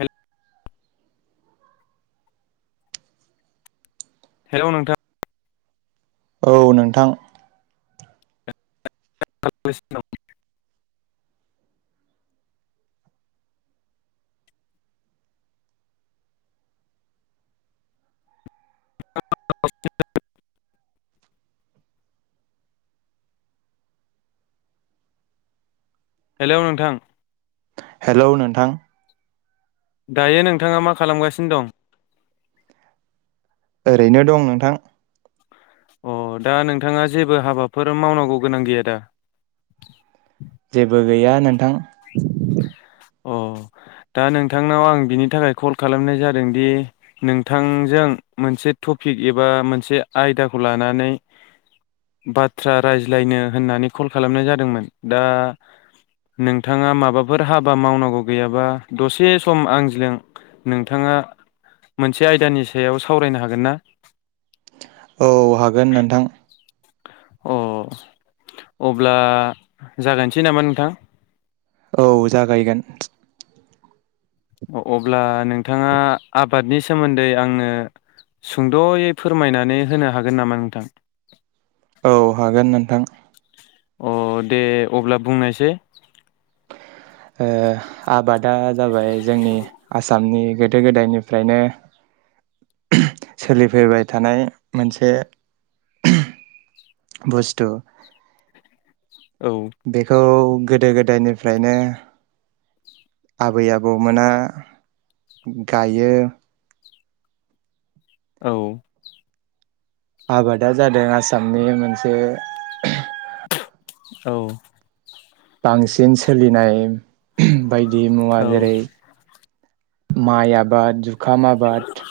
हेल hello नोंथां औ नोंथां [unintelligible] [unintelligible] हेलौ नोंथां हेलौ नोंथां दायो नोंथाङा मा खालामगासिनो दं? ओरैनो दं नोंथां अ दा नोंथाङा जेबो हाबाफोर मावनांगौ गोनां गैया दा? जेबो गैया [inaudible] अ दा नोंथांनाव आं बिनि थाखाय कल खालामनाय जादोंदि नोंथांजों मोनसे टपिक एबा मोनसे आयदाखौ लानानै बाथ्रा रायज्लायनो होननानै कल खालामनाय जादोंमोन दा नोंथाङा माबा फोर हाबा मावनांगौ गैयाबा दसे सम आंजों नोंथाङा मोनसे आयदानि सायाव सावरायनो हागोन ना? हागोन नोंथां अ अब्ला जागायनोसै नामा नोंथां? औ जागायगोन अब्ला नोंथाङा आबादनि सोमोन्दै आंनो सुंद'यै फोरमायनानै होनो हागोन नामा नोंथां? औ हागोन नोंथां। अ दे अब्ला बुंनायसै । ओ आबादा जाबाय जोंनि आसामनि गोदो गोदायनिफ्रायनो सोलिफैबाय थानाय मोनसे बुस्थु । औ बेखौ गोदो गोदायनिफ्रायनो आबै आबौमोना गायो औ आबादा जादों आसामनि मोनसे औ बांसिन सोलिनाय एहम बायदि मुवा औ जेरै माइ आबाद जु खामा आबाद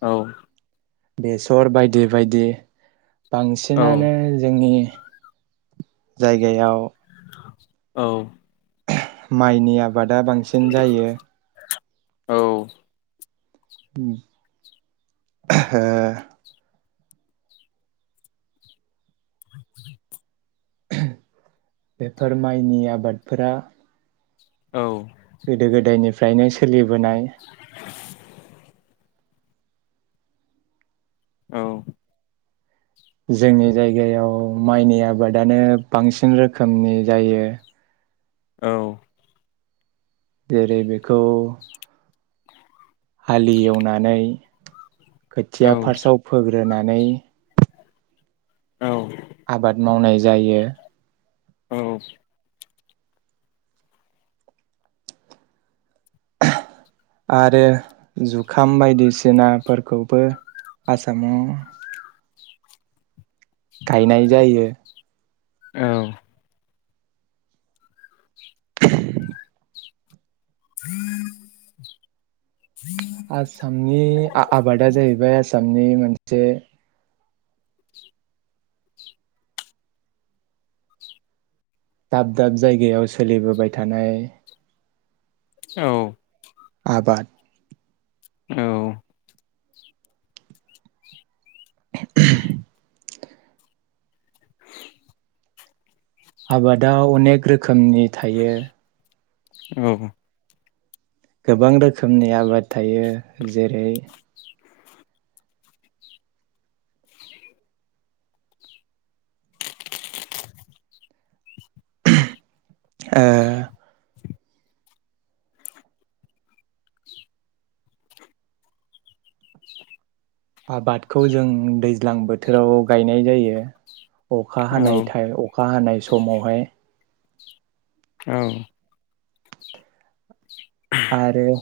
औ बेसर बायदि बायदि। औ बांसिनानो जोंनि जायगायाव औ। माइनि आबादा बांसिन जायो। औ। [unintelligible] [inaudible] बेफोर माइनि आबादफोरा। औ। गोदो [unintelligible] सोलिबोनाय। औ। जोंनि जायगायाव माइनि आबादानो बांसिन रोखोमनि जायो। औ। जेरै बेखौ हालि एवनानै। औ खोथिया फार्स्टआव फोग्रोनाय। नै। औ। आबाद मावनाय जायो। औ। आरो जुखाम बायदिसिनाफोरखौबो आसामाव। गायनाय जायो। औ। [unintelligible] आसामनि आ-आबादा जाहैबाय आसाम। नि मोनसे। दाब दाब जायगायाव सोलिबोबाय थानाय। औ। आबाद। औ। आबादाव अनेक रोखोम। खोमनि थायो। औ। गोबां रोखोमनि आबाद थायो जेरै ओ आबादखौ जों दैज्लां बोथोराव गायनाय जायो। अखा हानाय थाय अखा हानाय समावहाय। औ। आरो।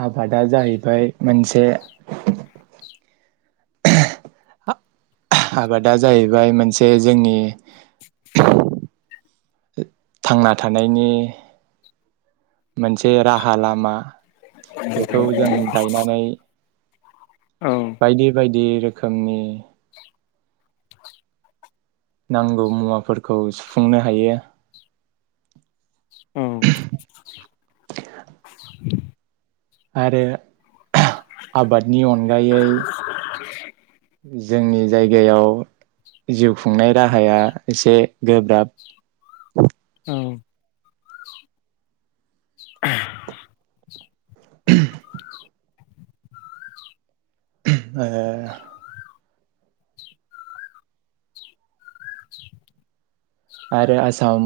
आबादा जाहैबाय मोनसे। आबादा जाहैबाय मोनसे जोंनि। थांना थानायनि मोनसे राहा लामा। बेखौ जों गायनानै। बायदि बायदि रोखोमनि नांगौ मुवाफोरखौ सुफुंनो हायो। औ। [inaudible] आरो आबादनि अनगायै जोंनि जायगायाव जिउ खुंनाय राहाया एसे गोब्राब। [inaudible] ओ आरो आसाम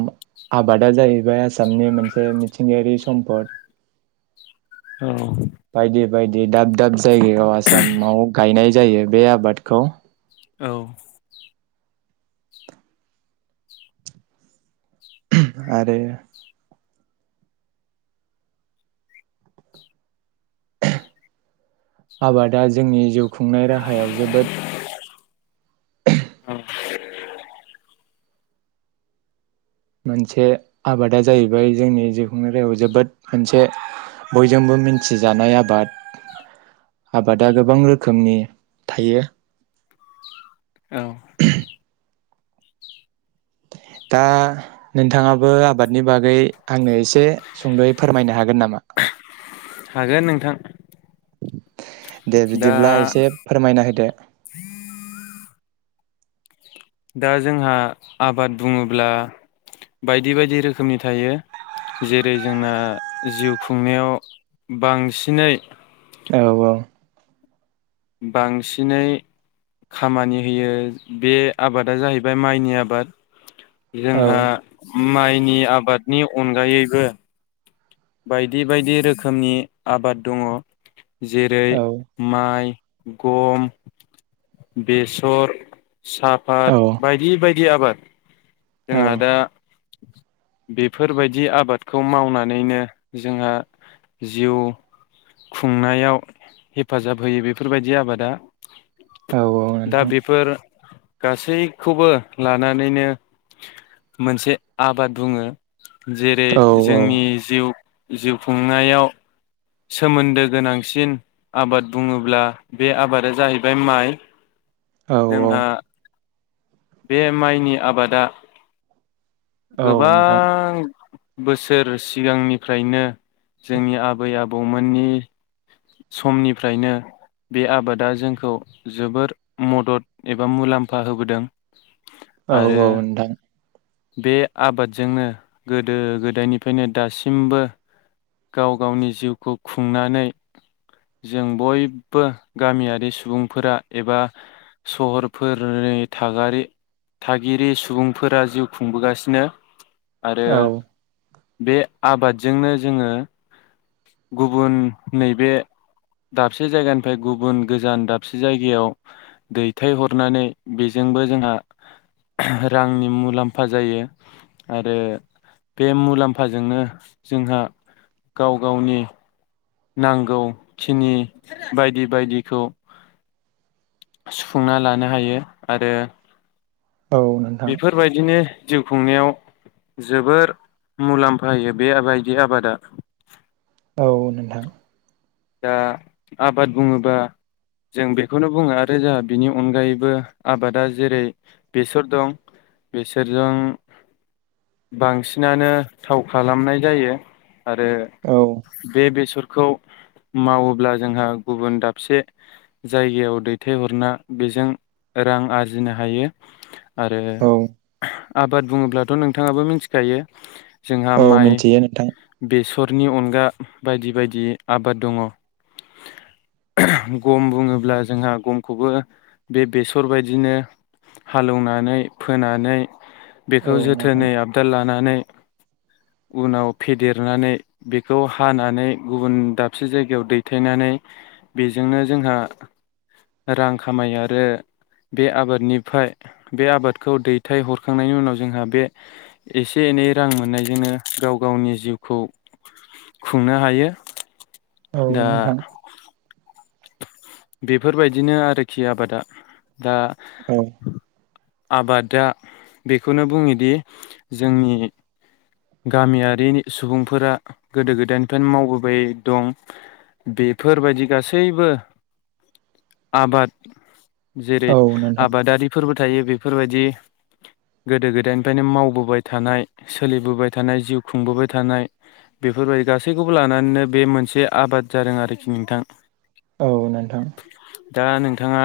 आबादा जाहैबाय आसामनि मोनसे मिथिंगायारि सम्पद। बायदि बायदि दाब दाब जायगायाव आसामाव गायनाय जायो बे आबादखौ। आरो आबादा जोंनि जिउ खुंनाय राहायाव जोबोद मोनसे आबादा जाहैबाय जोंनि जिखुंनाय रायाव जोबोद मोनसे बयजोंबो मिन्थिजानाय आबाद। आबादा गोबां रोखोमनि थायो। औ। दा नोंथाङाबो आबादनि बागै आंनो एसे सुंद'यै फोरमायनो हागोन नामा? हागोन नोंथां। दे दा बिदिब्ला एसे फोरमायना होदो। दा जोंहा आबाद बुङोब्ला बायदि बायदि रोखोमनि थायो, जेरै जोंना जिउ खुंनायाव बांसिनै औ औ। बांसिनै खामानि होयो बे आबादा जाहैबाय माइनि आबाद। औ जोंहा माइनि आबादनि अनगायैबो बायदि बायदि रोखोमनि आबाद दङ। जेरै औ माइ, गम, बेसर औ साफात बायदि बाय दि आबाद। औ जोंहा दा बेफोरबायदि आबादखौ मावनानैनो जोंहा जिउ खुंनायाव हेफाजाब होयो बेफोरबायदि आबादा। औ दा नोंथां बेफोर गासैखौबो लानानैनो मोनसे आबाद बुङो। जेरै औ औ जोंनि जिउ जिउ खुंनायाव सोमोन्दो गोनांसिन आबाद बुङोब्ला बे आबादा जाहैबाय माइ। औ औ जोंहा बे माइनि आबादा औ नोंथां गोबां बोसोर सिगांनिफ्रायनो जोंनि आबै आब बौमोननि समनिफ्रायनो बे आबादा जोंखौ जोबोर मदद एबा मुलाम्फा होबोदों। औ आरो औ नोंथां बे आबादजोंनो गोदो गोदायनिफायनो दासिमबो गाव गावनि जिउखौ खुंनानै जों बयबो गामियारि सुबुंफोरा एबा सहरफोरनि थागारि थागिरि सुबुंफोरा जिउ खुंबोगासिनो आरो औ बे आबादजोंनो जोङो गुबुन नैबे दाबसे जायगानिफाय गुबुन गोजान दाबसे जायगायाव दैथायहरनानै बेजोंबो जोंहा रांनि मुलाम्फा जायो आरो बे मुलाम्फाजोंनो जोंहा गाव गावनि नांगौखिनि बायदि बायदिखौ सुफुंना लानो हायो आरो औ नोंथां बेफोरबायदिनो जिउ खुंनायाव जोबोर मुलाम्फा होयो बे बायदि आबादा औ नोंथां दा आबाद बुङोबा जों बेखौनो बुङो आरो जोंहा बिनि अनगायैबो आबादा जेरै बेसर दं बेसरजों बांसिनानो थाव खालामनाय जायो। आरो औ बे बेस फोरखौ मावोब्ला जोंहा गुबुन दाबसे जायगायाव दैथायहरना बेजों रां आरजिनो हायो। आरो औ आबाद बुङोब्लाथ' नोंथाङाबो मिथिखायो जोंहा औ माइ मिथियो नोंथां बेसरनि अनगा गा बायदि बायदि आबाद दङ गम बुङोब्ला जोंहा गमखौबो बे बेसर बायदिनो हालेवनानै फोनानै औ बेखौ नोंथां जोथोनै आबदाल लानानै उनाव फेदेरनानै बेखौ हानानै गुबुन दाबसे जायगायाव दैथायनानै बेजोंनो जोंहा रां खामायो आरो बे आबादनिफाय बे आबादखौ दैथाय हरखांनायनि उनाव जोंहा बे एसे एनै रां मोननायजोंनो गाव गावनि जिउखौ खुंनो हायो। औ दा नोंथां बेफोरबायदिनो आरोखि आबादा दा औ आबादा बेखौनो बुङोदि जोंनि गामियारिनि सुबुंफोरा गोदो गोदायनिफायनो मावबोबाय दं बेफोरबायदि गासैबो आबाद जेरै औ नोंथां आबादारिफोरबो थायो बेफोरबायदि गोदो गोदायनिफ्रायनो मावबोबाय थानाय सोलिबोबाय थानाय जिउ खुंबोबाय थानाय बेफोरबायदि गासैखौबो लानानैनो बे मोनसे आबाद जादों आरोखि नोंथां औ नोंथां दा नोंथाङा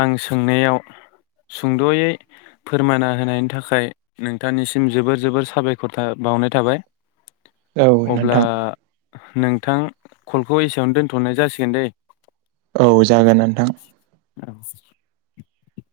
आं सोंनायाव सुंद'यै फोरमायना होनायनि थाखाय नोंथांनिसिम जोबोर जोबोर साबायख खरथा बावनाय थाबाय। औ अब्ला नोंथां नोंथां कलखौ एसेयावनो दोन्थ'नाय जासिगोन दैे औ जागोन नोंथां औ [inaudible]